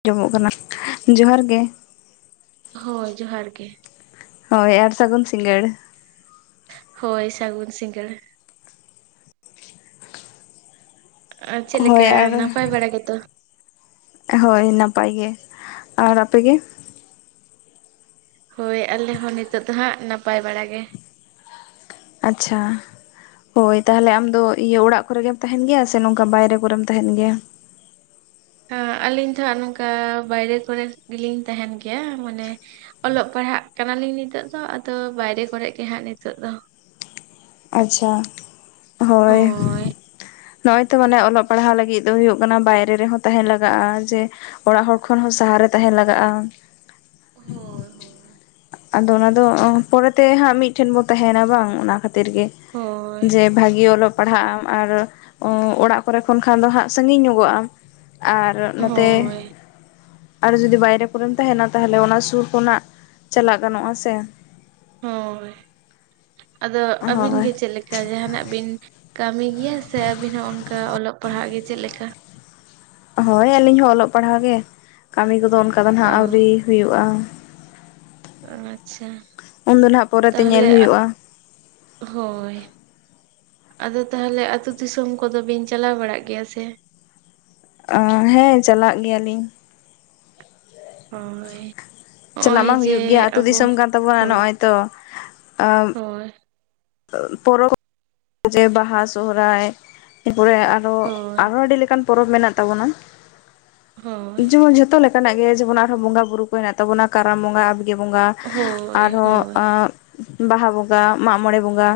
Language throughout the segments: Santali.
ᱟᱸᱡᱚᱢᱚᱜ ᱠᱟᱱᱟ, ᱡᱚᱦᱟᱨ ᱜᱮ᱾ ᱦᱳᱭ ᱡᱚᱸᱦᱟᱨ ᱜᱮ ᱾ ᱦᱳᱭ ᱟᱨ ᱥᱟᱹᱜᱩᱱ ᱥᱤᱸᱜᱟᱹᱲ ᱾ ᱦᱳᱭ ᱥᱟᱹᱜᱩᱱ ᱥᱤᱜᱟᱹᱲ ᱾ ᱟᱨ ᱦᱳᱭ ᱪᱮᱫᱞᱮᱠᱟ ᱟᱨ ᱱᱟᱯᱟᱭ ᱵᱟᱲᱟ ᱜᱮᱛᱚ? ᱦᱳᱭ ᱱᱟᱯᱟᱭ ᱜᱮ ᱟᱨ ᱟᱯᱮᱜᱮ ᱦᱳᱭ ᱟᱞᱮ ᱦᱚᱸ ᱱᱤᱛᱚᱜ ᱫᱚ ᱦᱟᱸᱜ, ᱱᱟᱯᱟᱭ ᱵᱟᱲᱟ ᱜᱮ᱾ ᱟᱪᱪᱷᱟ ᱾ ᱦᱳᱭ ᱛᱟᱦᱚᱞᱮ ᱟᱢ ᱫᱚ, ᱤᱭᱟᱹ ᱚᱲᱟᱜ ᱠᱚᱨᱮ ᱜᱮᱢ ᱛᱟᱦᱮᱱ ᱜᱮᱭᱟ, ᱥᱮ ᱱᱚᱝᱠᱟ ᱵᱟᱭᱨᱮ ᱠᱚᱨᱮᱢ ᱛᱟᱦᱮᱱ ᱜᱮᱭᱟ ᱾ ᱦᱮᱸ ᱟᱹᱞᱤᱧ ᱫᱚ ᱦᱟᱸᱜ ᱱᱚᱝᱠᱟ ᱵᱟᱭᱨᱮ ᱠᱚᱨᱮ ᱜᱮᱞᱤᱧ ᱛᱟᱦᱮᱱ ᱜᱮᱭᱟ, ᱢᱟᱱᱮ ᱚᱞᱚᱜ ᱯᱟᱲᱦᱟᱜ ᱠᱟᱱᱟᱞᱤᱧ ᱱᱤᱛᱚᱜ ᱫᱚ ᱟᱫᱚ ᱵᱟᱭᱨᱮ ᱠᱚᱨᱮᱜ ᱜᱮ ᱦᱟᱸᱜ ᱱᱤᱛᱚᱜ ᱫᱚ ᱟᱪᱪᱷᱟ, ᱦᱳᱭ ᱾ ᱱᱚᱜᱼᱚᱭ ᱛᱚ ᱢᱟᱱᱮ ᱚᱞᱚᱜ ᱯᱟᱲᱦᱟᱣ ᱞᱟᱹᱜᱤᱫ ᱫᱚ ᱦᱩᱭᱩᱜ ᱠᱟᱱᱟ ᱵᱟᱭᱨᱮ ᱨᱮᱦᱚᱸ ᱛᱟᱦᱮᱸᱱ ᱞᱟᱜᱟᱜᱼᱟ, ᱡᱮ ᱚᱲᱟᱜ ᱦᱚᱲ ᱠᱷᱚᱱ ᱦᱚᱸ ᱥᱟᱦᱟᱨᱮ ᱛᱟᱦᱮᱱ ᱞᱟᱜᱟᱜᱼᱟ᱾ ᱦᱳᱭ ᱦᱳᱭ, ᱟᱫᱚ ᱚᱱᱟ ᱫᱚ ᱯᱚᱨᱮᱛᱮ ᱦᱟᱸᱜ ᱢᱤᱫᱴᱷᱮᱱ ᱵᱚ ᱛᱟᱦᱮᱱᱟ, ᱵᱟᱝ ᱚᱱᱟ ᱠᱷᱟᱹᱛᱤᱨ ᱜᱮ᱾ ᱦᱳᱭ ᱡᱮ ᱵᱷᱟ ᱜᱮ ᱚᱞᱚᱜ ᱯᱟᱲᱦᱟᱜ ᱟᱢ, ᱟᱨ ᱚᱲᱟᱜ ᱠᱚᱨᱮ ᱠᱷᱚᱱ ᱠᱷᱟᱱ ᱫᱚ ᱦᱟᱸᱜ ᱥᱟᱺᱜᱤᱧ ᱧᱚᱜᱚᱜ ᱟᱢ᱾ ᱟᱨ ᱱᱚᱛᱮ ᱦᱳᱭ ᱟᱨ ᱡᱩᱫᱤ ᱵᱟᱭᱨᱮ ᱠᱚᱨᱮᱢ ᱛᱟᱦᱮᱱᱟ, ᱛᱟᱦᱚᱞᱮ ᱚᱱᱟ ᱥᱩᱨ ᱠᱷᱚᱱᱟᱜ ᱪᱟᱞᱟᱜ ᱜᱟᱱᱚᱜᱼᱟ ᱥᱮ ᱦᱳᱭ, ᱟᱫᱚ ᱟᱹᱵᱤᱱ ᱦᱳᱭ ᱜᱮ ᱪᱮᱫ ᱞᱮ ᱠᱟ, ᱡᱟᱦᱱᱟᱜ ᱵᱤᱱ ᱠᱟᱹᱢᱤ ᱜᱮᱭᱟ ᱥᱮ ᱟᱵᱤᱱ ᱦᱚᱸ ᱚᱱᱠᱟ ᱚᱞᱚᱜ ᱯᱟᱲᱦᱟᱜ ᱜᱮ ᱪᱮᱫ ᱞᱮᱠᱟ? ᱦᱳᱭ ᱟᱹᱞᱤᱧ ᱦᱚᱸ ᱚᱞᱚᱜ ᱯᱟᱲᱦᱟᱣ ᱜᱮ, ᱠᱟᱹᱢᱤ ᱠᱚᱫᱚ ᱚᱱᱠᱟ ᱫᱚ ᱚ ᱱᱟᱸᱜ ᱟᱹᱣᱨᱤ ᱦᱩᱭᱩᱜᱼᱟ ᱟᱪᱪᱷᱟ ᱩᱱ ᱫᱚ ᱱᱟᱦᱟᱜ ᱯᱚᱨᱮᱛᱮ ᱧᱮᱞ ᱛᱟᱦᱚᱞᱮ ᱦᱩᱭᱩᱜᱼᱟ᱾ ᱦᱳᱭ᱾ ᱟᱫᱚ ᱛᱟᱦᱚᱞᱮ ᱟᱛᱳ ᱫᱤᱥᱚᱢ ᱠᱚᱫᱚ ᱵᱤᱱ ᱪᱟᱞᱟᱣ ᱵᱟᱲᱟᱜ ᱜᱮᱭᱟ ᱥᱮ? ᱟᱸ ᱦᱮᱸ ᱪᱟᱞᱟᱜ ᱜᱮᱭᱟᱞᱤᱧ᱾ ᱦᱳᱭ᱾ ᱪᱟᱞᱟᱜ ᱢᱟ ᱱᱚᱜᱼᱚᱭ ᱡᱮ ᱦᱩᱭᱩᱜ ᱜᱮᱭᱟ ᱟᱹᱛᱩ ᱟᱵᱚ, ᱫᱤᱥᱚᱢ ᱠᱟᱱ ᱛᱟᱵᱚᱱᱟ ᱦᱳᱭ ᱱᱚᱜᱼᱚᱭ ᱛᱚ ᱦᱳᱭ᱾ ᱯᱚᱨᱚᱵᱽ ᱡᱮ ᱵᱟᱦᱟ ᱥᱚᱦᱚᱨᱟᱭ ᱛᱟᱯᱚᱨᱮ ᱟᱨ ᱫᱚ, ᱦᱳᱭ ᱟᱨᱦᱚ ᱟᱹᱰᱤ ᱞᱮᱠᱟᱱ ᱯᱚᱨᱚᱵᱽ ᱢᱮᱱᱟᱜ ᱛᱟᱵᱚᱱᱟ, ᱦᱳᱭ ᱡᱮᱢᱚᱱ ᱡᱷᱚᱛᱚ ᱞᱮ ᱠᱟᱱᱟᱜ ᱜᱮ ᱡᱮᱢᱚᱱ, ᱟᱨᱦᱚᱸ ᱵᱚᱸᱜᱟ ᱵᱩᱨᱩ ᱠᱚ ᱦᱮᱱᱟᱜ ᱛᱟᱵᱚᱱᱟ ᱠᱟᱨᱟᱢ ᱵᱚᱸᱜᱟ, ᱟᱵᱜᱮ ᱵᱚᱸᱜᱟ, ᱦᱳᱭ ᱟᱨᱦᱚᱸ ᱦᱳᱭ ᱟᱸᱼᱼ ᱵᱟᱦᱟ ᱵᱚᱸᱜᱟ ᱢᱟᱜᱼᱢᱚᱬᱮ ᱵᱚᱸᱜᱟ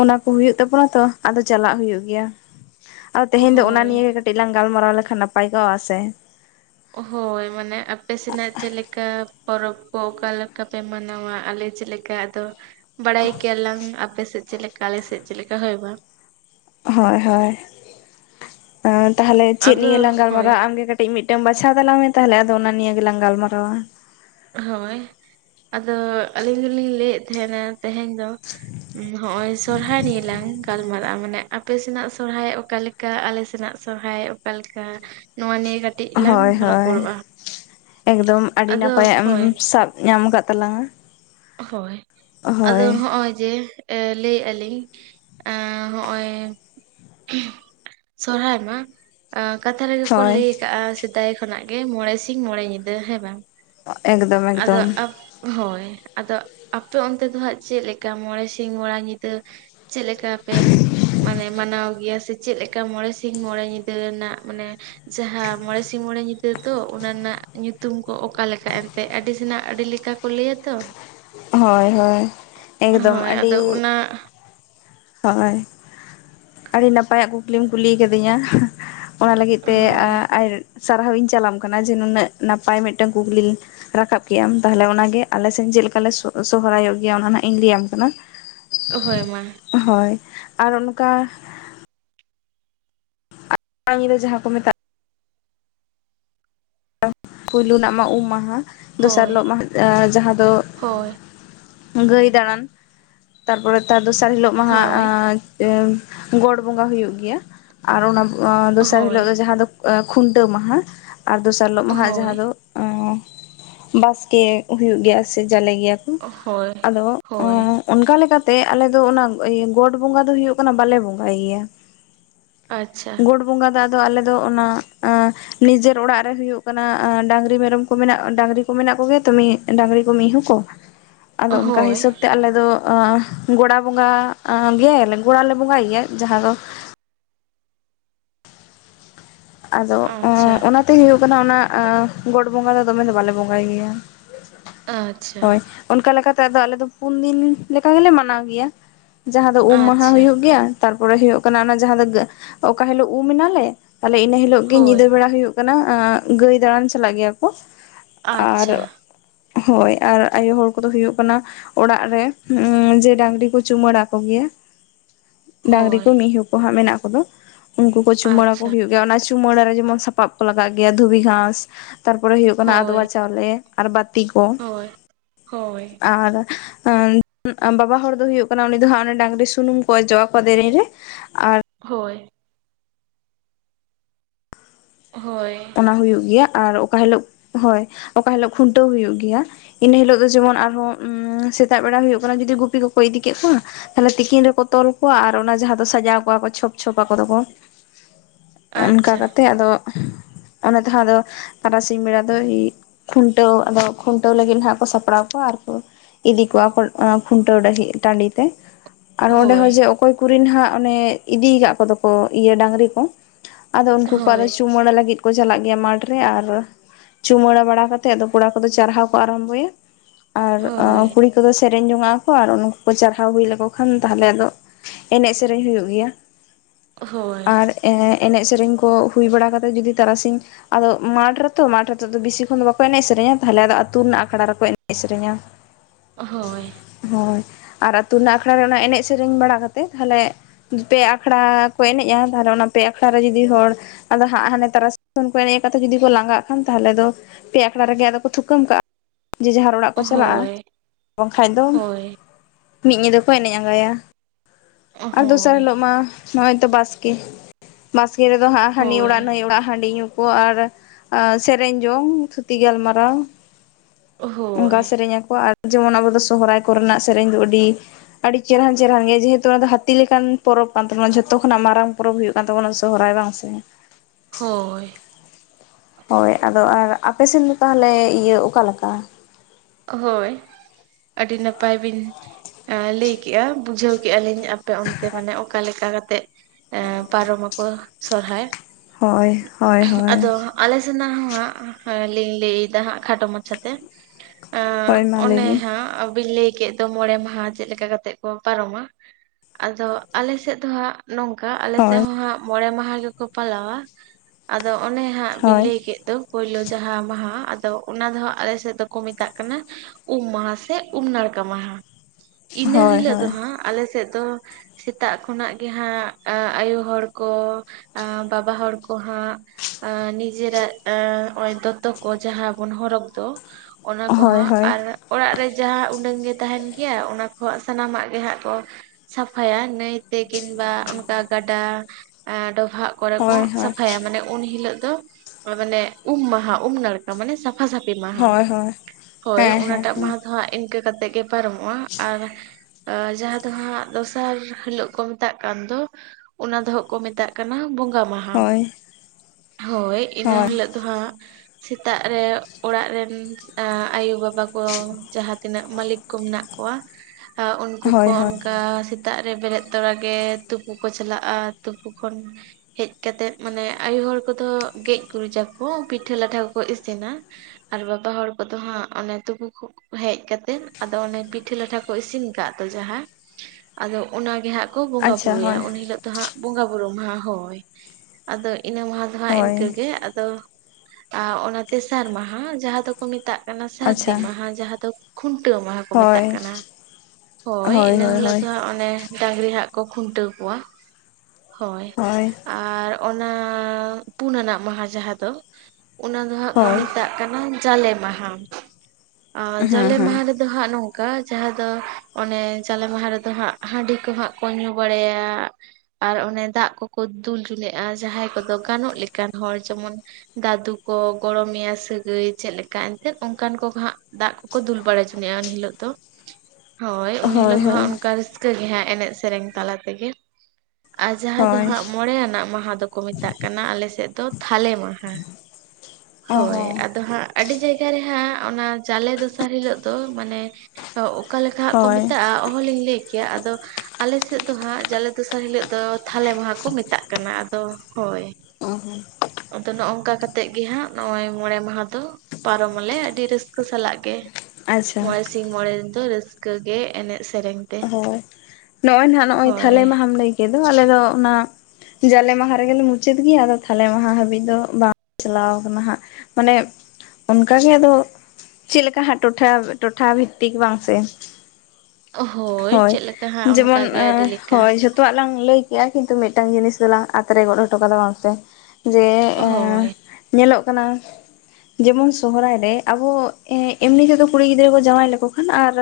ᱚᱱᱟ ᱠᱚ ᱦᱩᱭᱩᱜ ᱛᱟᱵᱚᱱᱟᱼᱛᱚ, ᱟᱫᱚ ᱪᱟᱞᱟᱜ ᱦᱩᱭᱩᱜ ᱜᱮᱭᱟ᱾ ᱟᱫᱚ ᱛᱮᱦᱮᱧ ᱫᱚ ᱚᱱᱟ ᱦᱳᱭ ᱱᱤᱭᱮ ᱜᱮ ᱠᱟᱹᱴᱤᱡ ᱞᱟᱝ ᱜᱟᱞᱢᱟᱨᱟᱣ ᱞᱮᱠᱷᱟᱱ ᱱᱟᱯᱟᱭ ᱠᱚᱜᱼᱟᱥᱮ ᱦᱳᱭ, ᱢᱟᱱᱮ ᱟᱯᱮ ᱥᱮᱱᱟᱜ ᱪᱮᱫ ᱞᱮᱠᱟ ᱯᱚᱨᱚᱵᱽ ᱠᱚ ᱚᱠᱟ ᱞᱮᱠᱟ ᱯᱮ ᱢᱟᱱᱟᱣᱟ ᱟᱞᱮ ᱪᱮᱫᱼᱞᱮᱠᱟ ᱛᱚ ᱵᱟᱰᱟᱭ ᱠᱮᱭᱟᱞᱟᱝ ᱟᱯᱮᱥᱮᱫ ᱪᱮᱫ ᱞᱮᱠᱟ ᱟᱞᱮᱥᱮᱫ ᱪᱮᱫ ᱞᱮᱠᱟ ᱦᱳᱭ ᱵᱟᱝ᱾ ᱦᱚᱭ ᱦᱚᱭ, ᱛᱟᱦᱚᱞᱮ ᱪᱮᱫ ᱟᱫᱚ ᱱᱤᱭᱮ ᱞᱟᱝ ᱦᱳᱭ ᱜᱟᱞᱢᱟᱨᱟᱣᱼᱟ ᱟᱢᱜᱮ ᱠᱟᱹᱴᱤᱡ ᱴᱤᱡ ᱢᱤᱫᱴᱟᱹᱝ ᱵᱟᱪᱷᱟᱣ ᱛᱟᱞᱟᱝ ᱢᱮ ᱛᱟᱦᱚᱞᱮ ᱟᱫᱚ ᱚᱱᱟ ᱱᱤᱭᱮ ᱜᱮᱞᱟᱝ ᱜᱟᱞᱢᱟᱨᱟᱣᱟ᱾ ᱦᱳᱭ, ᱟᱫᱚ ᱟᱹᱞᱤᱧ ᱫᱚᱞᱤᱧ ᱞᱟᱹᱭᱮᱫ ᱛᱟᱦᱮᱱᱟ ᱛᱮᱦᱮᱧ ᱫᱚ ᱦᱚᱜᱼᱚᱭ ᱥᱚᱨᱦᱟᱭ ᱱᱤᱭᱟᱹ ᱞᱟᱝ ᱜᱟᱞᱢᱟᱨᱟᱜᱼᱟ, ᱢᱟᱱᱮ ᱟᱯᱮ ᱥᱮᱱᱟᱜ ᱥᱚᱨᱦᱟᱭ ᱚᱠᱟᱮᱠᱟ ᱟᱞᱮ ᱥᱮᱱᱟᱜ ᱥᱚᱨᱦᱟᱭ ᱚᱠᱟᱞᱮᱠᱟ? ᱱᱚᱣᱟ ᱱᱤᱭᱮ ᱠᱟᱹ ᱦᱳᱭ ᱦᱳᱭ ᱮᱠᱫᱚᱢ ᱟᱹᱰᱤ ᱟᱫᱚ ᱱᱟᱯᱟᱭᱟᱜᱼᱮᱢ ᱦᱳᱭ ᱥᱟᱵ ᱧᱟᱢ ᱠᱟᱫ ᱛᱟᱞᱟᱝᱟ᱾ ᱦᱚᱭ ᱟᱫᱚ ᱦᱳᱭ ᱱᱚᱜᱼᱚᱭ ᱡᱮ ᱮ, ᱞᱟᱹᱭ ᱟᱹᱞᱤᱧ ᱱᱚᱜᱼᱚᱭ ᱥᱚᱨᱦᱟᱭ ᱢᱟ ᱟ, ᱠᱟᱛᱷᱟ ᱨᱮᱜᱮ ᱠᱚ ᱦᱳᱭ ᱞᱟᱹᱭ ᱠᱟᱜᱼᱟ ᱥᱮᱫᱟᱭ ᱠᱷᱚᱱᱟᱜ ᱜᱮ ᱢᱚᱬᱮ ᱥᱤᱧ ᱢᱚᱬᱮ ᱧᱤᱫᱟᱹ ᱦᱮᱸ ᱵᱟᱝ? ᱮᱠᱫᱚᱢ, ᱟᱫᱚ ᱮᱠᱫᱚᱢ ᱟᱯ ᱦᱚᱭ ᱟᱫᱚ ᱟᱯᱮ ᱚᱱᱛᱮ ᱫᱚ ᱦᱟᱸᱜ ᱪᱮᱫ ᱞᱮᱠᱟ ᱢᱚᱬᱮ ᱥᱤᱧ ᱢᱚᱲᱟ ᱧᱤᱫᱟᱹ ᱪᱮᱜ ᱞᱮᱠᱟᱯᱮ, ᱢᱟᱱᱮ ᱢᱟᱱᱟᱣ ᱜᱮᱭᱟ ᱥᱮ ᱪᱮᱫ ᱞᱮᱠᱟ ᱢᱚᱬᱮ ᱥᱤᱧ ᱢᱚᱬᱮ ᱧᱤᱫᱟᱹ ᱨᱮᱱᱟᱜ ᱢᱟᱱᱮ ᱡᱟᱦᱟᱸ ᱢᱚᱬᱮ ᱥᱤᱧ ᱢᱚᱬᱮ ᱧᱤᱫᱟᱹ ᱛᱚ ᱚᱱᱟ ᱨᱮᱱᱟᱜ ᱧᱩᱛᱩᱢ ᱠᱚ ᱚᱠᱟᱞᱠᱟ ᱮᱱ- ᱛᱮ, ᱟᱹᱰᱤ ᱥᱮᱱᱟᱜ ᱟᱹᱰᱤ ᱞᱮᱠᱟ ᱠᱚ ᱞᱮᱭᱟ ᱛᱚ᱾ ᱦᱚᱭ ᱦᱚᱭ ᱮᱠᱫᱚᱢ ᱦᱳᱭ ᱟᱫᱚ ᱟᱹᱰᱤ ᱚᱱᱟ ᱦᱚᱜᱼᱚᱭ ᱟᱹᱰᱤ ᱱᱟᱯᱟᱭᱟᱜ ᱠᱩᱠᱞᱤᱢ ᱠᱩᱞᱤ ᱠᱟᱫᱤᱧᱟ᱾ ᱚᱱᱟ ᱞᱟᱹᱜᱤᱫ ᱛᱮ ᱦᱳᱭ ᱟᱼᱟᱭ ᱥᱟᱨᱦᱟᱣᱤᱧ ᱪᱟᱞᱟᱢ ᱟᱠᱟᱱᱟ ᱡᱮ ᱱᱩᱱᱟᱹᱜ ᱱᱟᱯᱟᱭ ᱢᱤᱫᱴᱟᱹᱝ ᱠᱩᱠᱞᱤ ᱨᱟᱠᱟᱵ ᱠᱮᱜᱼᱟᱢ ᱛᱟᱦᱞᱮ ᱚᱱᱟᱜᱮ ᱟᱞᱮ ᱥᱮᱱ ᱪᱮᱫ ᱞᱮᱠᱟᱞᱮ ᱥᱚᱜᱼᱥᱚᱦᱚᱨᱟᱭᱚᱜ ᱜᱮᱭᱟ ᱚᱱᱟ ᱱᱟᱜ ᱤᱧ ᱞᱟᱹᱭᱟᱢ ᱠᱟᱱᱟ ᱚᱼᱦᱳᱭ ᱢᱟ᱾ ᱦᱚᱭ ᱟᱨ ᱚᱱᱠᱟ ᱠᱟᱢᱤᱨᱮ ᱡᱟᱦᱟᱸ ᱠᱚ ᱢᱮᱛᱟᱜ᱾ ᱯᱩᱭᱞᱩ ᱨᱮᱱᱟᱜ ᱢᱟ ᱩᱢ ᱢᱟᱦᱟ ᱫᱚᱥᱟᱨ ᱦᱳᱭ ᱦᱤᱞᱳᱜ ᱢᱟᱦᱟ ᱡᱟᱦᱟᱸ ᱫᱚᱼᱼ ᱦᱳᱭ ᱜᱟᱹᱭ ᱫᱟᱬᱟᱱ ᱛᱟᱨᱯᱚᱨᱮ ᱛᱟᱨ ᱫᱚᱥᱟᱨ ᱦᱤᱞᱳᱜ ᱢᱟᱦᱟᱜ ᱦᱳᱭ ᱜᱚᱰ ᱵᱚᱸᱜᱟ ᱦᱩᱭᱩᱜ ᱜᱮᱭᱟ ᱟᱨ ᱚᱱᱟ ᱫᱚᱥᱟᱨ ᱦᱤᱞᱳᱜ ᱦᱳᱭ ᱫᱚ ᱡᱟᱦᱟᱸ ᱫᱚ᱾ ᱠᱷᱩᱱᱴᱟᱹᱣ ᱢᱟᱦᱟ᱾ ᱥᱟᱨ ᱦᱳᱞᱳᱜ ᱢᱟᱦᱟ ᱡᱟᱦᱟᱸ ᱦᱳᱭ ᱫᱚ ᱚᱸᱻ ᱵᱟᱥᱠᱮ ᱦᱩᱭᱩᱜ ᱜᱮᱭᱟ ᱥᱮ ᱡᱟᱞᱮ ᱜᱮᱭᱟ ᱦᱳᱭ ᱟᱫᱚ ᱚᱻ ᱦᱳᱭ ᱚᱱᱠᱟ ᱞᱮᱠᱟᱛᱮ ᱟᱞᱮ ᱫᱚ ᱚᱱᱟ ᱤᱭᱟᱹ ᱜᱚᱰ ᱵᱚᱸᱜᱟ ᱫᱚ ᱦᱩᱭᱩᱜ ᱠᱟᱱᱟ ᱵᱟᱞᱮ ᱵᱚᱸᱜᱟᱭ ᱜᱮᱭᱟ᱾ ᱟᱪᱪᱷᱟ ᱾ ᱜᱚᱴ ᱵᱚᱸᱜᱟ ᱫᱟ ᱟᱫᱚ ᱟᱞᱮ ᱫᱚ ᱚᱱᱟ ᱟᱸ ᱱᱤᱡᱮᱨ ᱚᱲᱟᱜ ᱨᱮ ᱦᱩᱭᱩᱜ ᱠᱟᱱᱟ ᱰᱟᱝᱨᱤ ᱢᱮᱨᱚᱢ ᱠᱚ ᱢᱮᱱᱟᱜ ᱰᱟᱝᱨᱤ ᱠᱚ ᱢᱮᱱᱟᱜ ᱠᱚᱜᱮᱭᱟ ᱛᱚ ᱢᱤᱜ ᱰᱟᱹᱝᱨᱤ ᱠᱚ ᱢᱤᱦᱩ ᱠᱚ ᱾ ᱟᱫᱚ ᱚᱱᱠᱟ ᱦᱳᱭ ᱦᱤᱥᱟᱹᱵ ᱛᱮ ᱟᱞᱮᱫᱚ ᱟᱸᱻ ᱜᱚᱲᱟ ᱵᱚᱸᱜᱟ ᱟᱸ ᱜᱮᱭᱟᱞᱮ ᱜᱚᱲᱟᱞᱮ ᱵᱚᱸᱜᱟᱭ ᱜᱮᱭᱟ ᱡᱟᱦᱟᱸ ᱫᱚ ᱟᱫᱚ ᱟᱪᱪᱷᱟ ᱚ-ᱚᱱᱟᱛᱮ ᱦᱩᱭᱩᱜ ᱠᱟᱱᱟ ᱚᱱᱟ ᱜᱚᱰ ᱵᱚᱸᱜᱟ ᱫᱚ ᱫᱚᱢᱮ ᱫᱚ ᱵᱟᱞᱮ ᱵᱚᱸᱜᱟᱭ ᱜᱮᱭᱟ᱾ ᱟᱪᱪᱷᱟ᱾ ᱦᱳᱭ ᱚᱱᱠᱟ ᱞᱮᱠᱟᱛᱮ ᱟᱫᱚ ᱟᱞᱮ ᱫᱚ ᱯᱩᱱ ᱫᱤᱱ ᱞᱮᱠᱟ ᱜᱮᱞᱮ ᱢᱟᱱᱟᱣ ᱜᱮᱭᱟ ᱾ ᱡᱟᱦᱟᱸ ᱫᱚ ᱩᱢ ᱢᱟᱦᱟ ᱟᱪᱪᱷᱟ ᱦᱩᱭᱩᱜ ᱜᱮᱭᱟ ᱛᱟᱨᱯᱚᱨᱮ ᱦᱩᱭᱩᱜ ᱠᱟᱱᱟ ᱚᱱᱟ ᱡᱟᱦᱟᱸ ᱫᱚ ᱚᱠᱟ ᱦᱤᱞᱳᱜ ᱩᱢ ᱮᱱᱟᱞᱮ ᱛᱟᱦᱚᱞᱮ ᱤᱱᱟᱹ ᱦᱤᱞᱳᱜ ᱜᱮ ᱦᱳᱭ ᱧᱤᱫᱟᱹ ᱵᱮᱲᱟ ᱦᱩᱭᱩᱜ ᱠᱟᱱᱟ ᱜᱟᱹᱭ ᱫᱟᱬᱟᱱ ᱪᱟᱞᱟᱜ ᱜᱮᱭᱟ ᱠᱚ ᱾ ᱟᱪᱪᱷᱟ ᱟᱨ ᱦᱳᱭ ᱟᱨ ᱟᱭᱳ ᱦᱚᱲ ᱠᱚᱫᱚ ᱦᱩᱭᱩᱜ ᱠᱟᱱᱟ ᱚᱲᱟᱜ ᱨᱮ ᱡᱮ ᱰᱟᱝᱨᱤ ᱠᱚ ᱪᱩᱢᱟᱹᱲᱟ ᱠᱚ ᱜᱮᱭᱟ ᱾ ᱰᱟᱝᱨᱤ ᱠᱚ ᱦᱳᱭ ᱢᱤᱦᱩᱸ ᱠᱚ ᱦᱟᱜ ᱢᱮᱱᱟᱜ ᱠᱚᱫᱚ ᱩᱱᱠᱩ ᱠᱚ ᱪᱩᱢᱟᱹᱲᱟ ᱠᱚ ᱟᱪᱪᱷᱟ ᱦᱩᱭᱩᱜ ᱜᱮᱭᱟ ᱚᱱᱟ ᱪᱩᱢᱟᱹᱲᱟ ᱨᱮ ᱡᱮᱢᱚᱱ ᱥᱟᱯᱟᱵ ᱠᱚ ᱞᱟᱜᱟᱜ ᱜᱮᱭᱟ ᱫᱷᱩᱤ ᱜᱷᱟᱸᱥ, ᱛᱟᱨᱯᱚᱨᱮ ᱦᱩᱭᱩᱜ ᱠᱟᱱᱟ ᱟᱫᱽᱣᱟ ᱦᱳᱭ ᱪᱟᱣᱞᱮ ᱟᱨ ᱵᱟᱛᱤ ᱠᱚ᱾ ᱦᱳᱭ ᱦᱳᱭ ᱟᱨ ᱟᱸᱻ ᱟᱢ ᱵᱟᱵᱟ ᱦᱚᱲ ᱫᱚ ᱦᱩᱭᱩᱜ ᱠᱟᱱᱟ ᱩᱱᱤ ᱫᱚ ᱦᱟᱸᱜ ᱚᱱᱟ ᱰᱟᱝᱨᱤ ᱥᱩᱱᱩᱢ ᱠᱚ ᱚᱡᱚᱜ ᱟᱠᱚ ᱫᱮᱨᱮᱧ ᱨᱮ ᱾ ᱟᱨ ᱦᱳᱭ ᱾ ᱦᱳᱭ ᱾ ᱚᱱᱟ ᱦᱩᱭᱩᱜ ᱜᱮᱭᱟ ᱟᱨ ᱚᱠᱟ ᱦᱤᱞᱳᱜ ᱦᱳᱭ ᱚᱠᱟ ᱦᱤᱞᱳᱜ ᱠᱷᱩᱱᱴᱟᱹᱣ ᱦᱩᱭᱩᱜ ᱜᱮᱭᱟ ᱾ ᱤᱱᱟᱹ ᱦᱤᱞᱳᱜ ᱫᱚ ᱡᱮᱢᱚᱱ ᱟᱨᱦᱚᱸ ᱥᱮᱛᱟᱜ ᱵᱮᱲᱟ ᱦᱳᱭᱳᱜ ᱠᱟᱱᱟ ᱡᱩᱫᱤ ᱜᱩᱯᱤ ᱠᱚᱠᱚ ᱤᱫᱤ ᱠᱮᱜ ᱠᱚᱣᱟ, ᱛᱟᱦᱞᱮ ᱛᱤᱠᱤᱱ ᱨᱮᱠᱚ ᱛᱚᱞ ᱠᱚᱣᱟ ᱟᱨ ᱚᱱᱟ ᱡᱟᱦᱟᱸ ᱫᱚ ᱥᱟᱡᱟᱣ ᱠᱚᱣᱟ ᱠᱚ ᱪᱷᱚᱯ ᱪᱷᱚᱯ ᱟᱠᱚ ᱫᱚ ᱠᱚ᱾ ᱚᱱᱠᱟ ᱟᱪᱪᱷᱟ ᱠᱟᱛᱮ ᱟᱫᱚ ᱚᱱᱟ ᱫᱷᱟᱣ ᱫᱚ ᱛᱟᱨᱟᱥᱤᱧ ᱵᱮᱲᱟ ᱫᱚ ᱠᱷᱩᱱᱴᱟᱹᱣ ᱟᱫᱚ ᱠᱷᱩᱱᱴᱟᱹᱣ ᱞᱟᱹᱜᱤᱫᱽ ᱱᱟᱦᱟᱸᱜ ᱠᱚ ᱥᱟᱯᱲᱟᱣ ᱠᱚᱣᱟ ᱾ ᱟᱨ ᱠᱚ ᱤᱫᱤ ᱠᱚᱣᱟ ᱠᱚ ᱚᱸ ᱠᱷᱩᱴᱟᱹᱣ ᱰᱟᱦᱤ ᱴᱟᱺᱰᱤ ᱛᱮ᱾ ᱟᱨ ᱦᱚᱸ ᱚᱸᱰᱮ ᱦᱚᱸ ᱡᱮ ᱦᱳᱭ ᱚᱠᱚᱭ ᱠᱩᱨᱤᱱ ᱦᱟᱸᱜ ᱚᱱᱮ ᱤᱫᱤ ᱠᱟᱫ ᱠᱚᱫᱚ ᱠᱚ ᱤᱭᱟᱹ ᱰᱟᱝᱨᱤ ᱠᱚ ᱟᱫᱚ ᱩᱱᱠᱩ ᱠᱚ ᱟᱫᱚ ᱦᱳᱭ ᱪᱩᱢᱟᱹᱲᱟ ᱞᱟᱹᱜᱤᱫ ᱠᱚ ᱪᱟᱞᱟᱜ ᱜᱮᱭᱟ ᱢᱟᱴᱷᱨᱮ ᱾ ᱟᱨ ᱪᱩᱢᱟᱹᱲᱟ ᱵᱟᱲᱟ ᱠᱟᱛᱮᱜ ᱟᱫᱚ ᱠᱚᱲᱟ ᱠᱚᱫᱚ ᱪᱟᱨᱦᱟᱣ ᱠᱚ ᱟᱨᱟᱢᱵᱚᱭᱟ ᱟᱨ ᱟᱸ ᱦᱳᱭ ᱠᱩᱲᱤ ᱠᱚᱫᱚ ᱥᱮᱨᱮᱧ ᱡᱚᱝᱟᱜ ᱟᱠᱚ ᱟᱨ ᱱᱩᱠᱩ ᱠᱚ ᱪᱟᱨᱦᱟᱣ ᱦᱩᱭ ᱞᱮᱠᱚ ᱠᱷᱟᱱ ᱛᱟᱦᱚᱞᱮ ᱟᱫᱚ ᱮᱱᱮᱡ ᱥᱮᱨᱮᱧ ᱦᱩᱭᱩᱜ ᱜᱮᱭᱟ᱾ ᱦᱳᱭ ᱟᱨ ᱮ ᱮᱱᱮᱡ ᱥᱮᱨᱮᱧ ᱠᱚ ᱦᱩᱭ ᱵᱟᱲᱟ ᱠᱟᱛᱮ ᱡᱩᱫᱤ ᱛᱟᱨᱟᱥᱤᱧ ᱟᱫᱚ ᱢᱟᱴᱷ ᱨᱮᱛᱚ ᱢᱟᱴᱷ ᱨᱮᱛᱚᱜ ᱫᱚ ᱵᱤᱥᱤ ᱠᱷᱚᱱ ᱫᱚ ᱵᱟᱠᱚ ᱮᱱᱮᱡ ᱥᱮᱨᱮᱧᱟ, ᱛᱟᱦᱚᱞᱮ ᱟᱫᱚ ᱟᱹᱛᱩ ᱨᱮᱱᱟᱜ ᱟᱠᱷᱲᱟ ᱨᱮᱠᱚ ᱮᱱᱮᱡ ᱥᱮᱨᱮᱧᱟ᱾ ᱦᱳᱭ ᱾ ᱦᱳᱭ, ᱟᱨ ᱟᱹᱛᱩ ᱨᱮᱱᱟᱜ ᱟᱠᱷᱲᱟ ᱨᱮ ᱚᱱᱟ ᱮᱱᱮᱡ ᱥᱮᱨᱮᱧ ᱵᱟᱲᱟ ᱠᱟᱛᱮ ᱛᱟᱦᱚᱞᱮ ᱯᱮ ᱟᱠᱷᱲᱟ ᱠᱚ ᱮᱱᱮᱡᱼᱟ ᱛᱟᱦᱟᱞᱮ ᱚᱱᱟ ᱯᱮ ᱟᱠᱷᱲᱟ ᱨᱮ ᱡᱩᱫᱤ ᱦᱚᱲ ᱟᱫᱚ ᱦᱟᱸᱜ ᱦᱟᱱᱮ ᱛᱟᱨᱟᱥᱤᱧ ᱠᱷᱚᱱ ᱠᱚ ᱮᱱᱮᱡ ᱠᱟᱫᱽ ᱛᱮ ᱡᱩᱫᱤ ᱠᱚ ᱞᱟᱝᱜᱟᱜ ᱠᱷᱟᱱ ᱛᱟᱦᱟᱞᱮ ᱫᱚ ᱯᱮ ᱟᱠᱷᱲᱟ ᱨᱮᱜᱮ ᱟᱫᱚ ᱠᱚ ᱛᱷᱩᱠᱟᱹᱢ ᱠᱟᱜᱼᱟ ᱡᱮ ᱡᱟᱦᱟᱸ ᱚᱲᱟᱜ ᱠᱚ ᱪᱟᱞᱟᱜᱼᱟ ᱦᱳᱭ ᱵᱟᱝᱠᱷᱟᱡ ᱫᱚ ᱦᱳᱭ ᱢᱤᱫ ᱧᱤᱫᱟᱹ ᱠᱚ ᱮᱱᱮᱡ ᱟᱸᱜᱟᱭᱟ, ᱟᱨ ᱫᱚᱥᱟᱨ ᱦᱳᱭ ᱦᱤᱞᱚᱜ ᱢᱟ ᱱᱚᱜᱼᱚᱭ ᱛᱚ ᱵᱟᱥᱠᱮ ᱵᱟᱥᱠᱮ ᱨᱮᱫᱚ ᱦᱟᱸᱜ ᱦᱟᱹᱱᱤ ᱦᱳᱭ ᱚᱲᱟᱜ ᱱᱟᱹᱭ ᱚᱲᱟᱜ ᱦᱟᱺᱰᱤ ᱧᱩ ᱠᱚ ᱟᱨ ᱥᱮᱨᱮᱧ ᱡᱚᱝ ᱛᱷᱩᱛᱤ ᱜᱟᱞᱢᱟᱨᱟᱣ ᱾ ᱚᱱᱠᱟ ᱦᱳᱭ ᱥᱮᱨᱮᱧ ᱟᱠᱚ ᱟᱨ ᱡᱮᱢᱚᱱ ᱟᱵᱚ ᱫᱚ ᱥᱚᱦᱨᱟᱭ ᱠᱚᱨᱮᱱᱟᱜ ᱥᱮᱨᱮᱧ ᱫᱚ ᱟᱹᱰᱤ ᱟᱹᱰᱤ ᱪᱮᱦᱨᱟᱱ ᱪᱮᱦᱨᱟᱱ ᱜᱮᱭᱟ ᱡᱮᱦᱮᱛᱩ ᱚᱱᱟ ᱫᱚ ᱦᱟᱹᱛᱤ ᱞᱮᱠᱟᱱ ᱯᱚᱨᱚᱵᱽ ᱠᱟᱱ ᱛᱟᱵᱚᱱᱟ ᱡᱷᱚᱛᱚ ᱠᱷᱚᱱᱟᱜ ᱢᱟᱨᱟᱝ ᱯᱚᱨᱚᱵᱽ ᱦᱩᱭᱩᱜ- ᱠᱟᱱ ᱛᱟᱵᱚᱱᱟ ᱥᱚᱦᱨᱟᱭ ᱵᱟᱝ ᱥᱮ ᱾ ᱦᱳᱭ ᱾ ᱦᱳᱭ ᱟᱫᱚ ᱟᱨ ᱟᱯᱮ ᱥᱮᱱ ᱫᱚ ᱛᱟᱦᱚᱞᱮ ᱤᱭᱟᱹ ᱚᱠᱟᱞᱮᱠᱟ? ᱦᱳᱭ [inaudible] ᱟᱹᱰᱤ ᱱᱟᱯᱟᱭ ᱵᱤᱱ ᱞᱟᱹᱭ ᱠᱮᱫᱮᱜ-ᱟ ᱵᱩᱡᱷᱟᱹᱣ ᱠᱮᱫᱮᱜ-ᱟ ᱞᱤᱧ ᱟᱯᱮ ᱚᱱᱛᱮ ᱢᱟᱱᱮ ᱚᱠᱟ ᱞᱮᱠᱟ ᱠᱟᱛᱮᱜ ᱮ ᱯᱟᱨᱚᱢ ᱟᱠᱚ ᱥᱚᱨᱦᱟᱭ ᱾ ᱦᱳᱭ, ᱦᱳᱭ ᱦᱳᱭ ᱾ ᱟᱞᱮ ᱥᱮᱱᱟᱜ ᱦᱚ ᱦᱟᱜ ᱞᱤᱧ ᱞᱮᱭ ᱮᱫᱟ ᱦᱟᱜ ᱠᱷᱟᱴᱚ ᱢᱟᱪᱷᱪᱟ ᱛᱮ ᱾ ᱦᱳᱭ ᱟᱸᱻ ᱢᱟ ᱚᱱᱮ ᱞᱟᱹᱭ ᱵᱤᱱ ᱦᱟᱜ ᱵᱤᱱ ᱞᱟᱹᱭ ᱠᱮᱫ ᱫᱚ ᱢᱚᱬᱮ ᱢᱟᱦᱟ ᱪᱮᱫ ᱞᱮᱠᱟ ᱠᱟᱛᱮᱜ ᱠᱚ ᱯᱟᱨᱚᱢᱟ [inaudible] ᱟᱫᱚ ᱟᱞᱮ ᱥᱮᱫ ᱫᱚ ᱦᱟᱸᱜ ᱱᱚᱝᱠᱟ ᱟᱞᱮ ᱥᱮᱫ ᱦᱳᱭ ᱦᱚᱸ ᱦᱟᱸᱜ ᱢᱚᱬᱮ ᱢᱟᱦᱟ ᱜᱮᱠᱚ ᱯᱟᱞᱟᱣᱟ ᱾ ᱟᱫᱚ ᱚᱱᱮ ᱦᱟᱸᱜ ᱵᱤᱱ ᱦᱳᱭ ᱞᱟᱹᱭ ᱠᱮᱫ ᱫᱚ ᱯᱳᱭᱞᱳ ᱡᱟᱦᱟᱸ ᱢᱟᱦᱟ ᱟᱫᱚ ᱚᱱᱟ ᱫᱚ ᱦᱟᱸᱜ ᱟᱞᱮ ᱥᱮᱫ ᱫᱚᱠᱚ ᱢᱮᱛᱟᱜ ᱩᱢ ᱢᱟᱦᱟ ᱥᱮ ᱩᱢ ᱱᱟᱲᱠᱟ ᱢᱟᱦᱟ ᱾ [inaudible] ᱤᱱᱟᱹ ᱦᱳᱭ ᱦᱤᱞᱳᱜ ᱫᱚ ᱦᱳᱭ ᱦᱟᱸᱜ ᱟᱞᱮ ᱥᱮᱫ ᱫᱚ ᱥᱮᱛᱟᱜ ᱠᱷᱚᱱᱟᱜ ᱜᱮ ᱦᱟᱸᱜ ᱟᱭᱳ ᱦᱚᱲ ᱠᱚ ᱵᱟᱵᱟ ᱦᱚᱲ ᱠᱚ ᱦᱟᱸᱜ ᱟ ᱱᱤᱡᱮᱨᱟᱜ ᱱᱚᱜᱚᱭ ᱫᱚᱛᱚ ᱠᱚ ᱡᱟᱦᱟᱸ ᱵᱚᱱ ᱦᱚᱨᱚᱜ ᱫᱚ ᱚᱱ ᱦᱳᱭ ᱠᱚᱦᱚᱸ ᱦᱳᱭ ᱟᱨ ᱚᱲᱟᱜ ᱨᱮ ᱡᱟᱦᱟᱸ ᱩᱰᱟᱹᱝ ᱜᱮ ᱛᱟᱦᱮᱱ ᱜᱮᱭᱟ ᱚᱱᱟ ᱠᱚᱦᱚᱸ ᱥᱟᱱᱟᱢᱟᱜ ᱜᱮ ᱦᱟᱸᱜ ᱠᱚ ᱥᱟᱯᱷᱟᱭᱟ ᱱᱟᱹᱭ ᱛᱮ ᱠᱤᱢᱵᱟ ᱚᱱᱠᱟ ᱜᱟᱰᱟ ᱰᱚᱵᱷᱟᱜ ᱠᱚᱨᱮ ᱠᱚ ᱦᱳᱭ ᱦᱳᱭ ᱥᱟᱯᱷᱟᱭᱟ ᱢᱟᱱᱮ ᱩᱱ ᱦᱤᱞᱳᱜ ᱫᱚ ᱢᱟᱱᱮ ᱩᱢ ᱢᱟᱦᱟ ᱩᱢ ᱱᱟᱲᱠᱟ ᱢᱟᱱᱮ ᱥᱟᱯᱷᱟ ᱥᱟᱯᱷ ᱦᱳᱭ ᱦᱳᱭ ᱾ ᱦᱳᱭ ᱚᱱᱟᱴᱟᱜ ᱢᱟᱦᱟ ᱫᱚ ᱦᱟᱸᱜ ᱤᱱᱠᱟᱹ ᱠᱟᱛᱮᱜ ᱜᱮ ᱯᱟᱨᱚᱢᱚᱜ-ᱟ ᱾ ᱟᱨ ᱡᱟᱦᱟᱸ ᱫᱚ ᱦᱟᱸᱜ ᱫᱚᱥᱟᱨ ᱦᱤᱞᱳᱜ ᱠᱚ ᱢᱮᱛᱟᱜ ᱠᱟᱱ ᱫᱚ ᱚᱱᱟ ᱫᱚ ᱦᱟᱜ ᱠᱚ ᱢᱮᱛᱟᱜ ᱠᱟᱱᱟ ᱵᱚᱸᱜᱟ ᱢᱟ -ᱼᱦᱟ ᱦᱳᱭ [inaudible] ᱦᱳᱭ ᱤᱱᱟᱹ ᱦᱳᱭ ᱦᱤᱞᱳᱜ ᱫᱚ ᱦᱟᱸᱜ ᱥᱮᱛᱟᱜ ᱨᱮ ᱚᱲᱟᱜ ᱨᱮᱱ ᱟ ᱟᱭᱳ ᱵᱟᱵᱟ ᱠᱚ ᱡᱟᱦᱟᱸ ᱛᱤᱱᱟᱹᱜ ᱢᱟᱹᱞᱤᱠ ᱠᱚ ᱢᱮᱱᱟᱜ ᱠᱚᱣᱟ ᱩᱱᱠᱩ ᱠᱚ ᱦᱳᱭ ᱦᱳᱭ ᱚᱱᱠᱟ ᱥᱮ ᱛᱟᱜ ᱨᱮ ᱵᱮᱨᱮᱫ ᱛᱚᱨᱟ ᱜᱮ ᱛᱩᱯᱩ ᱠᱚ ᱪᱟᱞᱟᱜ-ᱟ ᱾ ᱛᱩᱯᱩ ᱠᱷᱚᱱ ᱦᱮᱡ ᱠᱟᱛᱮᱜ ᱢᱟᱱᱮ ᱟᱭᱩ ᱦᱚᱲ ᱠᱚᱫᱚ ᱜᱮᱡ ᱜᱩᱨᱤᱡ ᱟᱠᱚ ᱯᱤᱴᱷᱟᱹ ᱞᱟᱴᱷᱟ ᱠᱚᱠᱚ ᱤᱥᱤᱱᱟ ᱾ ᱟᱨ ᱵᱟᱵᱟ ᱦᱚᱲ ᱠᱚᱫᱚ ᱦᱟᱸᱜ ᱚᱱᱮ ᱛᱩᱯᱩ [inaudible] ᱦᱮᱡ ᱠᱟᱛᱮᱜ ᱟᱫᱚ ᱚᱱᱮ ᱯᱤᱴᱷᱟᱹ ᱞᱟᱴᱷᱟ ᱠᱚ ᱤᱥᱤᱱ ᱟᱠᱟᱫ ᱫᱚ ᱡᱟᱦᱟᱸ ᱟᱫᱚ ᱚᱱᱟᱜᱮ ᱦᱟᱸᱜ ᱠᱚ ᱵᱚᱸᱜᱟ ᱟᱪᱪᱷᱟ ᱵᱩᱨᱩᱭᱟ ᱦᱳᱭ ᱩᱱ ᱦᱤᱞᱳᱜ ᱫᱚ ᱦᱟᱸᱜ ᱵᱚᱸᱜᱟ ᱵᱩᱨᱩ ᱢᱟᱦᱟ ᱦᱳᱭ ᱾ ᱟᱫᱚ ᱤᱱᱟᱹ ᱢᱟᱦᱟ ᱫᱚ ᱦᱟᱸᱜ ᱤᱱᱠᱟᱹᱜ ᱦᱳᱭ ᱜᱮ ᱟᱫᱚ [inaudible] ᱚᱱᱟ ᱛᱮᱥᱟᱨ ᱢᱟᱦᱟ ᱡᱟᱦᱟᱸ ᱫᱚ ᱠᱚ ᱢᱮᱛᱟᱜ ᱠᱟᱱᱟ ᱥᱟᱹᱨᱫᱤ ᱟᱪᱪᱷᱟ ᱢᱟᱦᱟ ᱡᱟᱦᱟᱸ ᱫᱚ ᱠᱷᱩᱱᱴᱟᱹᱣ ᱢᱟᱦᱟ ᱠᱚ ᱢᱮᱛᱟᱜ ᱦᱳᱭ ᱠᱟᱱᱟ ᱾ ᱦᱳᱭ ᱤᱱᱟᱹ ᱦᱤᱞᱚᱜ ᱫᱚ ᱦᱟᱜ ᱚᱱᱮ ᱰᱟᱝᱨᱤ ᱦᱟᱜ ᱠᱚ ᱠᱷᱩᱱᱴᱟᱹᱣ ᱠᱚᱣᱟ ᱾ [inaudible] ᱦᱳᱭ ᱾ ᱟᱨ ᱚᱱᱟ ᱯᱩᱱ ᱟᱱᱟᱜ ᱢᱟᱦᱟ ᱡᱟᱦᱟᱸ ᱫᱚ ᱚᱱᱟ ᱫᱚ ᱦᱟᱸᱜ ᱠᱚ ᱦᱳᱭ ᱢᱮᱛᱟᱜ ᱠᱟᱱᱟ ᱡᱟᱞᱮ ᱢᱟᱦᱟ ᱾ [inaudible] ᱟᱨ ᱡᱟᱞᱮ ᱦᱩᱸ ᱢᱟᱦᱟ ᱦᱩᱸ ᱨᱮ ᱫᱚ ᱦᱟᱸᱜ ᱱᱚᱝᱠᱟ ᱡᱟᱦᱟᱸ ᱫᱚ ᱚᱱᱮ ᱡᱟᱞᱮ ᱢᱟᱦᱟ ᱨᱮᱫᱚ ᱦᱟᱸᱜ ᱦᱟᱺᱰᱤ ᱠᱚ ᱦᱟᱸᱜ ᱠᱚ ᱧᱩ ᱵᱟᱲᱟᱭᱟ ᱾ ᱟᱨ ᱚᱱᱮ ᱫᱟᱜ ᱠᱚᱠᱚ ᱫᱩᱞ ᱡᱩᱞᱮᱜ-ᱟ ᱡᱟᱦᱟᱸᱭ ᱠᱚᱫᱚ ᱜᱟᱱᱚᱜ ᱞᱮᱠᱟᱱ ᱦᱚᱲ ᱡᱮᱢᱚᱱ ᱫᱟᱫᱩ ᱠᱚ ᱜᱚᱲᱚᱢᱮᱭᱟ ᱥᱟᱹᱜᱟᱹᱭ ᱪᱮᱫ ᱞᱮᱠᱟ ᱮᱱᱛᱮᱜ ᱚᱱᱠᱟᱱ ᱠᱚ ᱦᱟᱸᱜ ᱫᱟᱜ ᱠᱚᱠᱚ ᱫᱩᱞ ᱵᱟᱲᱟ ᱡᱚᱱᱮᱜ-ᱟ ᱮᱱᱦᱤᱞᱳᱜ ᱫᱚ ᱾ ᱦᱳᱭ ᱩᱱ ᱦᱤᱞᱳᱜ ᱦᱚᱸ ᱦᱟᱸᱜ ᱚᱱᱠᱟ ᱨᱟᱹᱥᱠᱟᱹ ᱜᱮ ᱦᱟᱸᱜ ᱮᱱᱮᱡ ᱥᱮᱨᱮᱧ ᱛᱟᱞᱟ ᱛᱮᱜᱮ᱾ ᱟᱨ ᱡᱟᱦᱟᱸ ᱫᱚ ᱦᱳᱭ ᱦᱟᱸᱜ ᱢᱚᱬᱮᱭᱟᱱᱟᱜ ᱢᱟᱦᱟ ᱫᱚ ᱠᱚ ᱢᱮᱛᱟᱜ ᱠᱟᱱᱟ ᱟᱞᱮ ᱥᱮᱫ ᱫᱚ ᱛᱷᱟᱞᱮ ᱢᱟᱦᱟ ᱚ ᱦᱳᱭ ᱦᱚᱸ ᱟᱫᱚ ᱦᱟᱸᱜ ᱟᱹᱰᱤ ᱡᱟᱭᱜᱟ ᱨᱮᱦᱟᱸᱜ ᱚᱱᱟ ᱡᱟᱞᱮ ᱫᱚᱥᱟᱨ ᱦᱤᱞᱳᱜ ᱫᱚ ᱢᱟᱱᱮ ᱛᱚ ᱚᱠᱟ ᱞᱮᱠᱟ ᱦᱟᱸᱜ ᱠᱚ ᱦᱳᱭ ᱢᱮᱛᱟᱜ-ᱟ ᱚᱦᱚᱞᱤᱧ ᱞᱟᱹᱭ ᱠᱮᱭᱟ ᱟᱫᱚ ᱟᱞᱮ ᱥᱮᱫ ᱫᱚ ᱦᱟᱸᱜ ᱡᱟᱞᱮ ᱫᱚᱥᱟᱨ ᱦᱤᱞᱳ ᱫᱚ ᱛᱷᱟᱞᱮ ᱢᱟᱦᱟ ᱠᱚ ᱢᱮᱛᱟᱜ ᱠᱟᱱᱟ ᱟᱫᱚ ᱦᱳᱭ᱾ [inaudible] ᱟᱫᱚ ᱱᱚᱜ-ᱚᱝᱠᱟ ᱠᱟᱛᱮᱜ ᱜᱮᱦᱟᱸᱜ ᱱᱚᱜ-ᱚᱭ ᱢᱚᱬᱮ ᱢᱟᱦᱟ ᱫᱚ ᱯᱟᱨᱚᱢ ᱟᱞᱮ ᱟᱹᱰᱤ ᱨᱟᱹᱥᱠᱟᱹ ᱥᱟᱞᱟᱜ ᱜᱮ ᱟᱪᱪᱷᱟ ᱢᱚᱬᱮ ᱥᱤᱧ ᱢᱚᱬᱮ ᱫᱤᱱ ᱫᱚ ᱨᱟᱹᱥᱠᱟᱹ ᱜᱮ ᱮᱱᱮᱡ ᱥᱮᱨᱮᱧ ᱛᱮ ᱦᱮᱸ ᱱᱚᱜ-ᱚᱭ ᱱᱟᱦᱟᱸᱜ ᱱᱚᱜ-ᱚᱭ ᱦᱳᱭ ᱛᱷᱟᱞᱮ ᱢᱟᱦᱟᱢ ᱞᱟᱹᱭ ᱠᱮᱫ ᱫᱚ ᱟᱞᱮ ᱫᱚ ᱚᱱᱟ ᱡᱟᱞᱮ ᱢᱟᱦᱟ ᱨᱮᱜᱮᱞᱮ ᱢᱩᱪᱟᱹᱫ ᱜᱮᱭᱟ ᱟᱫᱚ ᱛᱷᱟᱞᱮ ᱢᱟᱦᱟ ᱦᱟᱹᱵᱤᱡ ᱫᱚ ᱵᱟᱝ ᱪᱟᱞᱟᱣ ᱠᱟᱱᱟ ᱦᱟᱸᱜ᱾ ᱢᱟᱱᱮ ᱚᱱᱠᱟᱜᱮ ᱟᱫᱚ ᱪᱮᱫ ᱞᱮᱠᱟ ᱦᱟᱸᱜ ᱴᱚᱴᱷᱟ ᱴᱚᱴᱷᱟ ᱵᱷᱤᱛᱛᱤᱠ ᱵᱟᱝᱥᱮ? ᱦᱳᱭ ᱪᱮᱫ ᱞᱮᱠᱟ ᱦᱟᱸᱜ ᱚᱱᱠᱟ ᱡᱮᱢᱚᱱ ᱜᱮ ᱟ ᱟᱹᱰᱤ ᱞᱮᱠᱟ ᱦᱳᱭ ᱡᱚ ᱛᱚ ᱟᱞᱟᱝ ᱞᱟᱹᱭ ᱠᱮᱜ-ᱟ ᱠᱤᱱᱛᱩ ᱢᱤᱫᱴᱟᱝ ᱡᱤᱱᱤᱥ ᱫᱚᱞᱟᱝ ᱟᱛᱮᱨᱮ ᱜᱚᱫ ᱦᱚᱴᱚ ᱠᱟᱫᱟ ᱵᱟᱝ ᱥᱮ? ᱡᱮ ᱮᱸ ᱦᱳᱭ ᱧᱮᱞᱚᱜ ᱠᱟᱱᱟ ᱡᱮᱢᱚᱱ ᱥᱨᱟᱭ ᱨᱮ ᱟᱵᱚ ᱮᱢᱱᱤ ᱛᱮᱫᱚ ᱠᱩᱲᱤ ᱜᱤᱫᱽᱨᱟᱹ ᱵᱚ ᱡᱟᱶᱟᱭ ᱞᱮᱠᱚ ᱠᱷᱟᱱ ᱟᱨ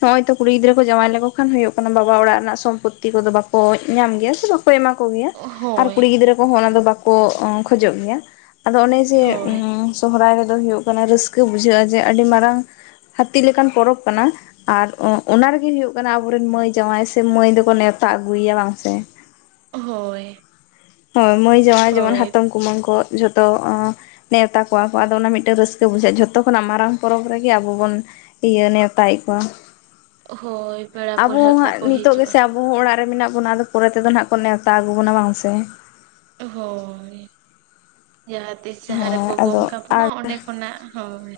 ᱱᱚᱜ-ᱚᱭ ᱛᱚ ᱠᱩᱲᱤ ᱜᱤᱫᱽᱨᱟᱹ ᱠᱚ ᱡᱟᱶᱟᱭ ᱞᱮᱠᱚ ᱠᱷᱟᱱ ᱦᱩᱭᱩᱜ ᱠᱟᱱᱟ ᱵᱟᱵᱟ ᱚᱲᱟᱜ ᱨᱮᱱᱟᱜ ᱥᱚᱢᱯᱚᱛᱛᱤ ᱠᱚᱫᱚ ᱵᱟᱠᱚ ᱧᱟᱢ ᱜᱮᱭᱟ ᱥᱮ ᱵᱟ ᱠᱚ ᱮᱢᱟ ᱠᱚ ᱜᱮᱭᱟ ᱟᱨ ᱦᱳᱭ ᱠᱩᱲᱤ ᱜᱤᱫᱽᱨᱟᱹ ᱠᱚᱦᱚᱸ ᱚᱱᱟ ᱫᱚ ᱵᱟᱠᱚ ᱠᱷᱚᱡᱚᱜ ᱜᱮᱭᱟ᱾ ᱟᱫᱚ ᱚᱱᱮ ᱡᱮ ᱦᱳᱭ ᱥᱚᱦᱚᱨᱟᱭ ᱨᱮᱫᱚ ᱦᱩᱭᱩᱜ ᱠᱟᱱᱟ ᱨᱟᱹᱥᱠᱟᱹ ᱵᱩᱡᱷᱟᱹᱜ-ᱟ ᱡᱮ ᱟᱹᱰᱤ ᱢᱟᱨᱟᱝ ᱦᱟᱹᱛᱤ ᱞᱮᱠᱟᱱ ᱯᱚᱨᱚᱵᱽ ᱠᱟᱱᱟ ᱟᱨ ᱚᱱᱟ ᱜᱤ ᱦᱩᱭᱩᱜ ᱠᱟᱱᱟ ᱟᱵᱚᱨᱮᱱ ᱢᱟᱹᱭ ᱡᱟᱶᱟᱭ ᱥᱮ ᱢᱟᱹᱭ ᱫᱚᱠᱚ ᱱᱮᱶᱛᱟ ᱟᱹᱜᱩᱭ ᱮᱭᱟ ᱵᱟᱝ ᱥᱮ? ᱦᱳᱭ᱾ ᱦᱳᱭ ᱢᱟᱹᱭ ᱡᱟᱶᱟᱭ ᱡᱮᱢᱚᱱ ᱦᱳᱭ ᱦᱟᱛᱚᱢ, ᱠᱩᱢᱟᱹᱝ ᱠᱚ ᱡᱷᱚᱛᱚ ᱚ ᱱᱮᱣᱛᱟ ᱠᱚᱣᱟ ᱠᱚ ᱟᱫᱚ ᱚᱱᱟ ᱢᱤᱫᱴᱮᱱ ᱨᱟᱹᱥᱠᱟᱹ ᱵᱩᱡᱷᱟᱹᱜ-ᱟ ᱡᱷᱚᱛᱚ ᱠᱷᱚᱱᱟᱜ ᱢᱟᱨᱟᱝ ᱯᱚᱨᱚᱵᱽ ᱨᱮᱜᱮ ᱟᱵᱚ ᱵᱚᱱ ᱤᱭᱟᱹ ᱱᱮᱣᱛᱟᱭᱮᱫ ᱠᱚᱣᱟ᱾ ᱦᱳᱭ ᱯᱮᱲᱟ ᱯᱟᱹᱲᱦᱟᱹᱜ ᱟᱵᱚ ᱦᱟᱸᱜ ᱠᱚᱠᱚ ᱱᱤᱛᱚᱜ ᱦᱤᱡᱩᱜ-ᱟ᱾ ᱜᱮᱥᱮ ᱟᱵᱚ ᱦᱚᱸ ᱚᱲᱟᱜ ᱨᱮ ᱢᱮᱱᱟᱜ ᱵᱚᱱᱟ ᱟᱫᱚ ᱯᱚᱨᱮ ᱛᱮᱫᱚ ᱱᱟᱦᱟᱜ ᱠᱚ ᱱᱮᱣᱛᱟ ᱟᱹᱜᱩ ᱵᱚᱱᱟ ᱵᱟᱝ ᱥᱮ? ᱦᱳᱭ ᱡᱟᱦᱟ ᱛᱤᱥ ᱡᱟᱦᱟᱸ ᱦᱳᱭ ᱨᱮᱠᱚ ᱟᱫᱚ ᱜᱚᱝ ᱠᱟᱵᱚᱱᱟ ᱟᱨ ᱚᱸᱰᱮ ᱠᱷᱚᱱᱟᱜ ᱦᱳᱭ᱾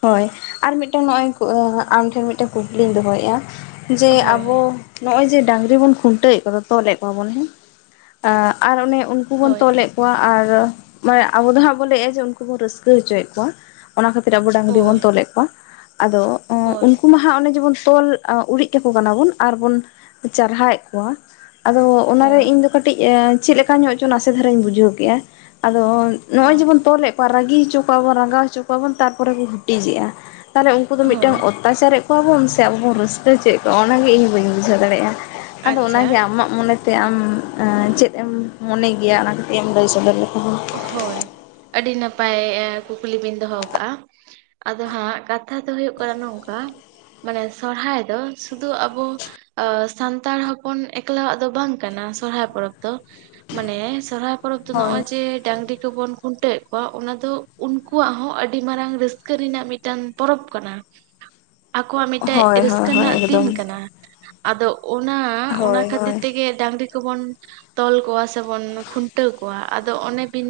ᱦᱳᱭ ᱟᱨ ᱢᱤᱫᱴᱮᱱ ᱱᱚᱜ-ᱚᱭ ᱟᱢᱴᱷᱮᱱ ᱢᱤᱫᱴᱮᱱ ᱠᱩᱠᱞᱤᱧ ᱫᱚᱦᱚᱭᱮᱫ-ᱟ ᱡᱮ ᱦᱳᱭ ᱟᱵᱚ ᱱᱚᱜ-ᱚᱭ ᱡᱮ ᱰᱟᱝᱨᱤ ᱵᱚᱱ ᱠᱷᱩᱱᱴᱟᱹᱣᱮᱫ ᱠᱚᱫᱚ ᱛᱚᱞᱮᱫ ᱠᱚᱣᱟ ᱵᱚᱱ ᱦᱮᱸ ᱟᱨ ᱚᱱᱮ ᱩᱱ ᱩᱱᱠᱩ ᱵᱚᱱ ᱦᱳᱭ ᱛᱚᱞᱮᱫ ᱠᱚᱣᱟ ᱟᱨ ᱟᱵᱚ ᱫᱚ ᱦᱟᱸᱜ ᱵᱚᱱ ᱞᱟᱹᱭᱮᱜᱼᱟ ᱩᱱᱠᱩ ᱵᱚᱱ ᱨᱟᱹᱥᱠᱟᱹ ᱦᱚᱪᱚᱭᱮᱫ ᱠᱚᱣᱟ ᱚᱱᱟ ᱠᱷᱟᱹᱛᱤᱨ ᱟᱵᱚ ᱰᱟᱝᱨᱤ ᱵᱚᱱ ᱦᱳᱭ ᱛᱚᱞᱮᱫ ᱠᱚᱣᱟ ᱟᱫᱚ ᱦᱳᱭ ᱩᱱᱠᱩᱢᱟ ᱦᱟᱸᱜ ᱚᱱᱮ ᱡᱮᱢᱚᱱ ᱛᱚᱞ ᱟ ᱩᱨᱤᱡ ᱠᱟᱠᱚ ᱠᱟᱱᱟ ᱵᱚᱱ ᱟᱨᱵᱚᱱ ᱪᱟᱨᱦᱟᱭᱮᱫ ᱠᱚᱣᱟ ᱟᱫᱚ ᱚᱱᱟᱨᱮ ᱦᱳᱭ ᱤᱧ ᱫᱚ ᱠᱟᱹᱴᱤᱡ ᱪᱮᱫ ᱞᱮᱠᱟ ᱧᱚᱜ ᱪᱚ ᱱᱟᱥᱮ ᱫᱷᱟᱨᱟᱧ ᱵᱩᱡᱷᱟᱹᱣ ᱠᱮᱫ-ᱟ ᱟᱫᱚ ᱱᱚᱜ-ᱚᱭ ᱦᱳᱭ ᱡᱮᱵᱚᱱ ᱛᱚᱞᱮᱫ ᱠᱚᱣᱟ ᱨᱟᱹᱜᱤ ᱦᱚᱪᱚ ᱠᱚᱣᱟ ᱵᱚᱱ ᱨᱟᱸᱜᱟᱣ ᱦᱚᱪᱚ ᱠᱚᱣᱟ ᱵᱚᱱ ᱛᱟᱨᱯᱚᱨᱮ ᱠᱚ ᱦᱩᱴᱤᱡᱮᱜ-ᱟ᱾ ᱛᱟᱦᱚᱞᱮ ᱩᱱᱠᱩ ᱫᱚ ᱢᱤᱫᱴᱟᱝ ᱦᱳᱭ ᱚᱛᱛᱟᱪᱟᱨᱮᱫ ᱠᱚᱣᱟ ᱵᱚᱱ ᱥᱮ ᱟᱵᱚ ᱵᱚᱱ ᱨᱟᱹᱥᱠᱟᱹ ᱦᱚᱪᱚᱭᱮᱫ ᱠᱚᱣᱟ ᱚᱱᱟᱜᱮ ᱤᱧ ᱵᱟᱹᱧ ᱵᱩᱡᱷᱟᱹᱣ ᱫᱟᱲᱮᱭᱟᱜ-ᱟ᱾ ᱟᱫᱚ ᱟᱪᱪᱷᱟ ᱚᱱᱟᱜᱮ ᱟᱢᱟᱜ ᱢᱚᱱᱮᱛᱮ ᱟᱢ ᱮᱸ ᱪᱮᱫ ᱮᱢ ᱢᱚᱱᱮ ᱜᱮᱭᱟ ᱚᱱᱟ ᱠᱟᱹᱴᱤᱡ ᱮᱢ ᱞᱟᱹᱭ ᱥᱚᱫᱚᱨ ᱞᱮᱠᱷᱟᱱ ᱦᱳᱭ ᱟᱹᱰᱤ ᱱᱟᱯᱟᱭ ᱠᱩᱠᱞᱤ ᱵᱤᱱ ᱫᱚᱦᱚ ᱟᱠᱟᱜ-ᱟ᱾ ᱟᱫᱚ ᱦᱟᱸᱜ ᱠᱟᱛᱷᱟ ᱫᱚ ᱦᱩᱭᱩᱜ ᱠᱟᱱᱟ ᱱᱚᱝᱠᱟ ᱢᱟᱱᱮ ᱥᱚᱨᱦᱟᱭ ᱫᱚ ᱥᱩᱫᱩ ᱟᱵᱚ ᱥᱟᱱᱛᱟᱲ ᱦᱚᱯᱚᱱ ᱮᱠᱞᱟᱣᱟᱜ ᱫᱚ ᱵᱟᱝ ᱠᱟᱱᱟ ᱥᱚᱨᱚᱦᱦᱟᱭ ᱯᱚᱨᱚᱵᱽ ᱫᱚ᱾ ᱢᱟᱱᱮ ᱥᱚᱨᱦᱟᱭ ᱯᱚᱨᱚᱵᱽ ᱫᱚ ᱦᱳᱭ ᱱᱚᱜᱼᱚᱭ ᱡᱮ ᱰᱟᱹᱝᱨᱤ ᱠᱚᱵᱚᱱ ᱠᱷᱩᱱᱴᱟᱹᱣᱮᱫ ᱠᱚᱣᱟ ᱚᱱᱟ ᱫᱚ ᱩᱱᱠᱩᱣᱟᱜ ᱦᱚᱸ ᱟᱹᱰᱤ ᱢᱟᱨᱟᱝ ᱨᱟᱹᱥᱠᱟᱹ ᱨᱮᱱᱟᱜ ᱢᱤᱫᱴᱟᱱ ᱯᱚᱨᱚᱵᱽ ᱠᱟᱱᱟ ᱟᱠᱚᱣᱟᱜ ᱢᱤᱫᱴᱮᱱ ᱦᱳᱭ ᱦᱳᱭ ᱨᱟᱹᱥᱠᱟᱹ ᱦᱳᱭ ᱨᱮᱱᱟᱜ ᱫᱤᱱ ᱮᱠᱫᱚᱢ ᱠᱟᱱᱟ ᱟᱫᱚ ᱚᱱᱟ ᱚᱱᱟ ᱦᱳᱭ ᱠᱷᱟᱹᱛᱤᱨ ᱦᱳᱭ ᱛᱮᱜᱮ ᱰᱟᱝᱨᱤ ᱵᱚᱱ ᱛᱚᱞ ᱠᱚᱣᱟ ᱥᱮᱵᱚᱱ ᱠᱷᱩᱱᱴᱟᱹᱣ ᱠᱚᱣᱟ ᱟᱫᱚ ᱚᱱᱮ ᱵᱤᱱ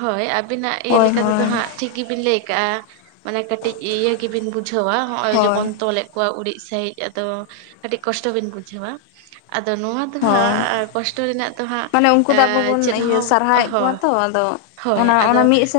ᱦᱳᱭ ᱟᱹᱵᱤᱱᱟᱜ ᱤᱭᱟᱹ ᱦᱳᱭ ᱞᱮᱠᱟ ᱛᱮᱫᱚ ᱦᱳᱭ ᱦᱟᱸᱜ ᱴᱷᱤᱠ ᱜᱮᱵᱤᱱ ᱞᱟᱹᱭ ᱠᱟᱫᱼᱟ᱾ ᱢᱟᱱᱮ ᱠᱟᱹᱴᱤᱡ ᱤᱭᱟᱹ ᱜᱮᱵᱤᱱ ᱵᱩᱡᱷᱟᱹᱣᱟ ᱦᱚᱜᱼᱚᱸᱭ ᱦᱳᱭ ᱡᱮᱵᱚᱱ ᱛᱚᱞᱮᱫ ᱠᱚᱣᱟᱜ ᱩᱲᱤᱡ ᱥᱟᱹᱦᱤᱡ ᱟᱫᱚ ᱟᱹᱰᱤ ᱠᱚᱥᱴᱚ ᱵᱤᱱ ᱵᱩᱡᱷᱟᱹᱣᱟ ᱟᱫᱚ ᱱᱚᱣᱟ ᱫᱚ ᱦᱳᱭ ᱦᱟᱸᱜ ᱠᱚᱥᱴᱚ ᱨᱮᱱᱟᱜ ᱫᱚ ᱦᱟᱸᱜ ᱢᱟᱱᱮ ᱩᱱᱠᱩ ᱫᱚ ᱟᱵᱚ ᱵᱚᱱ ᱪᱮᱫ ᱤᱭᱟᱹ ᱦᱚᱸ ᱥᱟᱨᱦᱟᱣᱮᱫ ᱠᱚᱣᱟ ᱚᱦᱳᱭ ᱛᱚ ᱟᱫᱚ ᱚᱱᱟ ᱦᱳᱭ ᱚᱱᱟ ᱟᱫᱚ ᱢᱤᱫ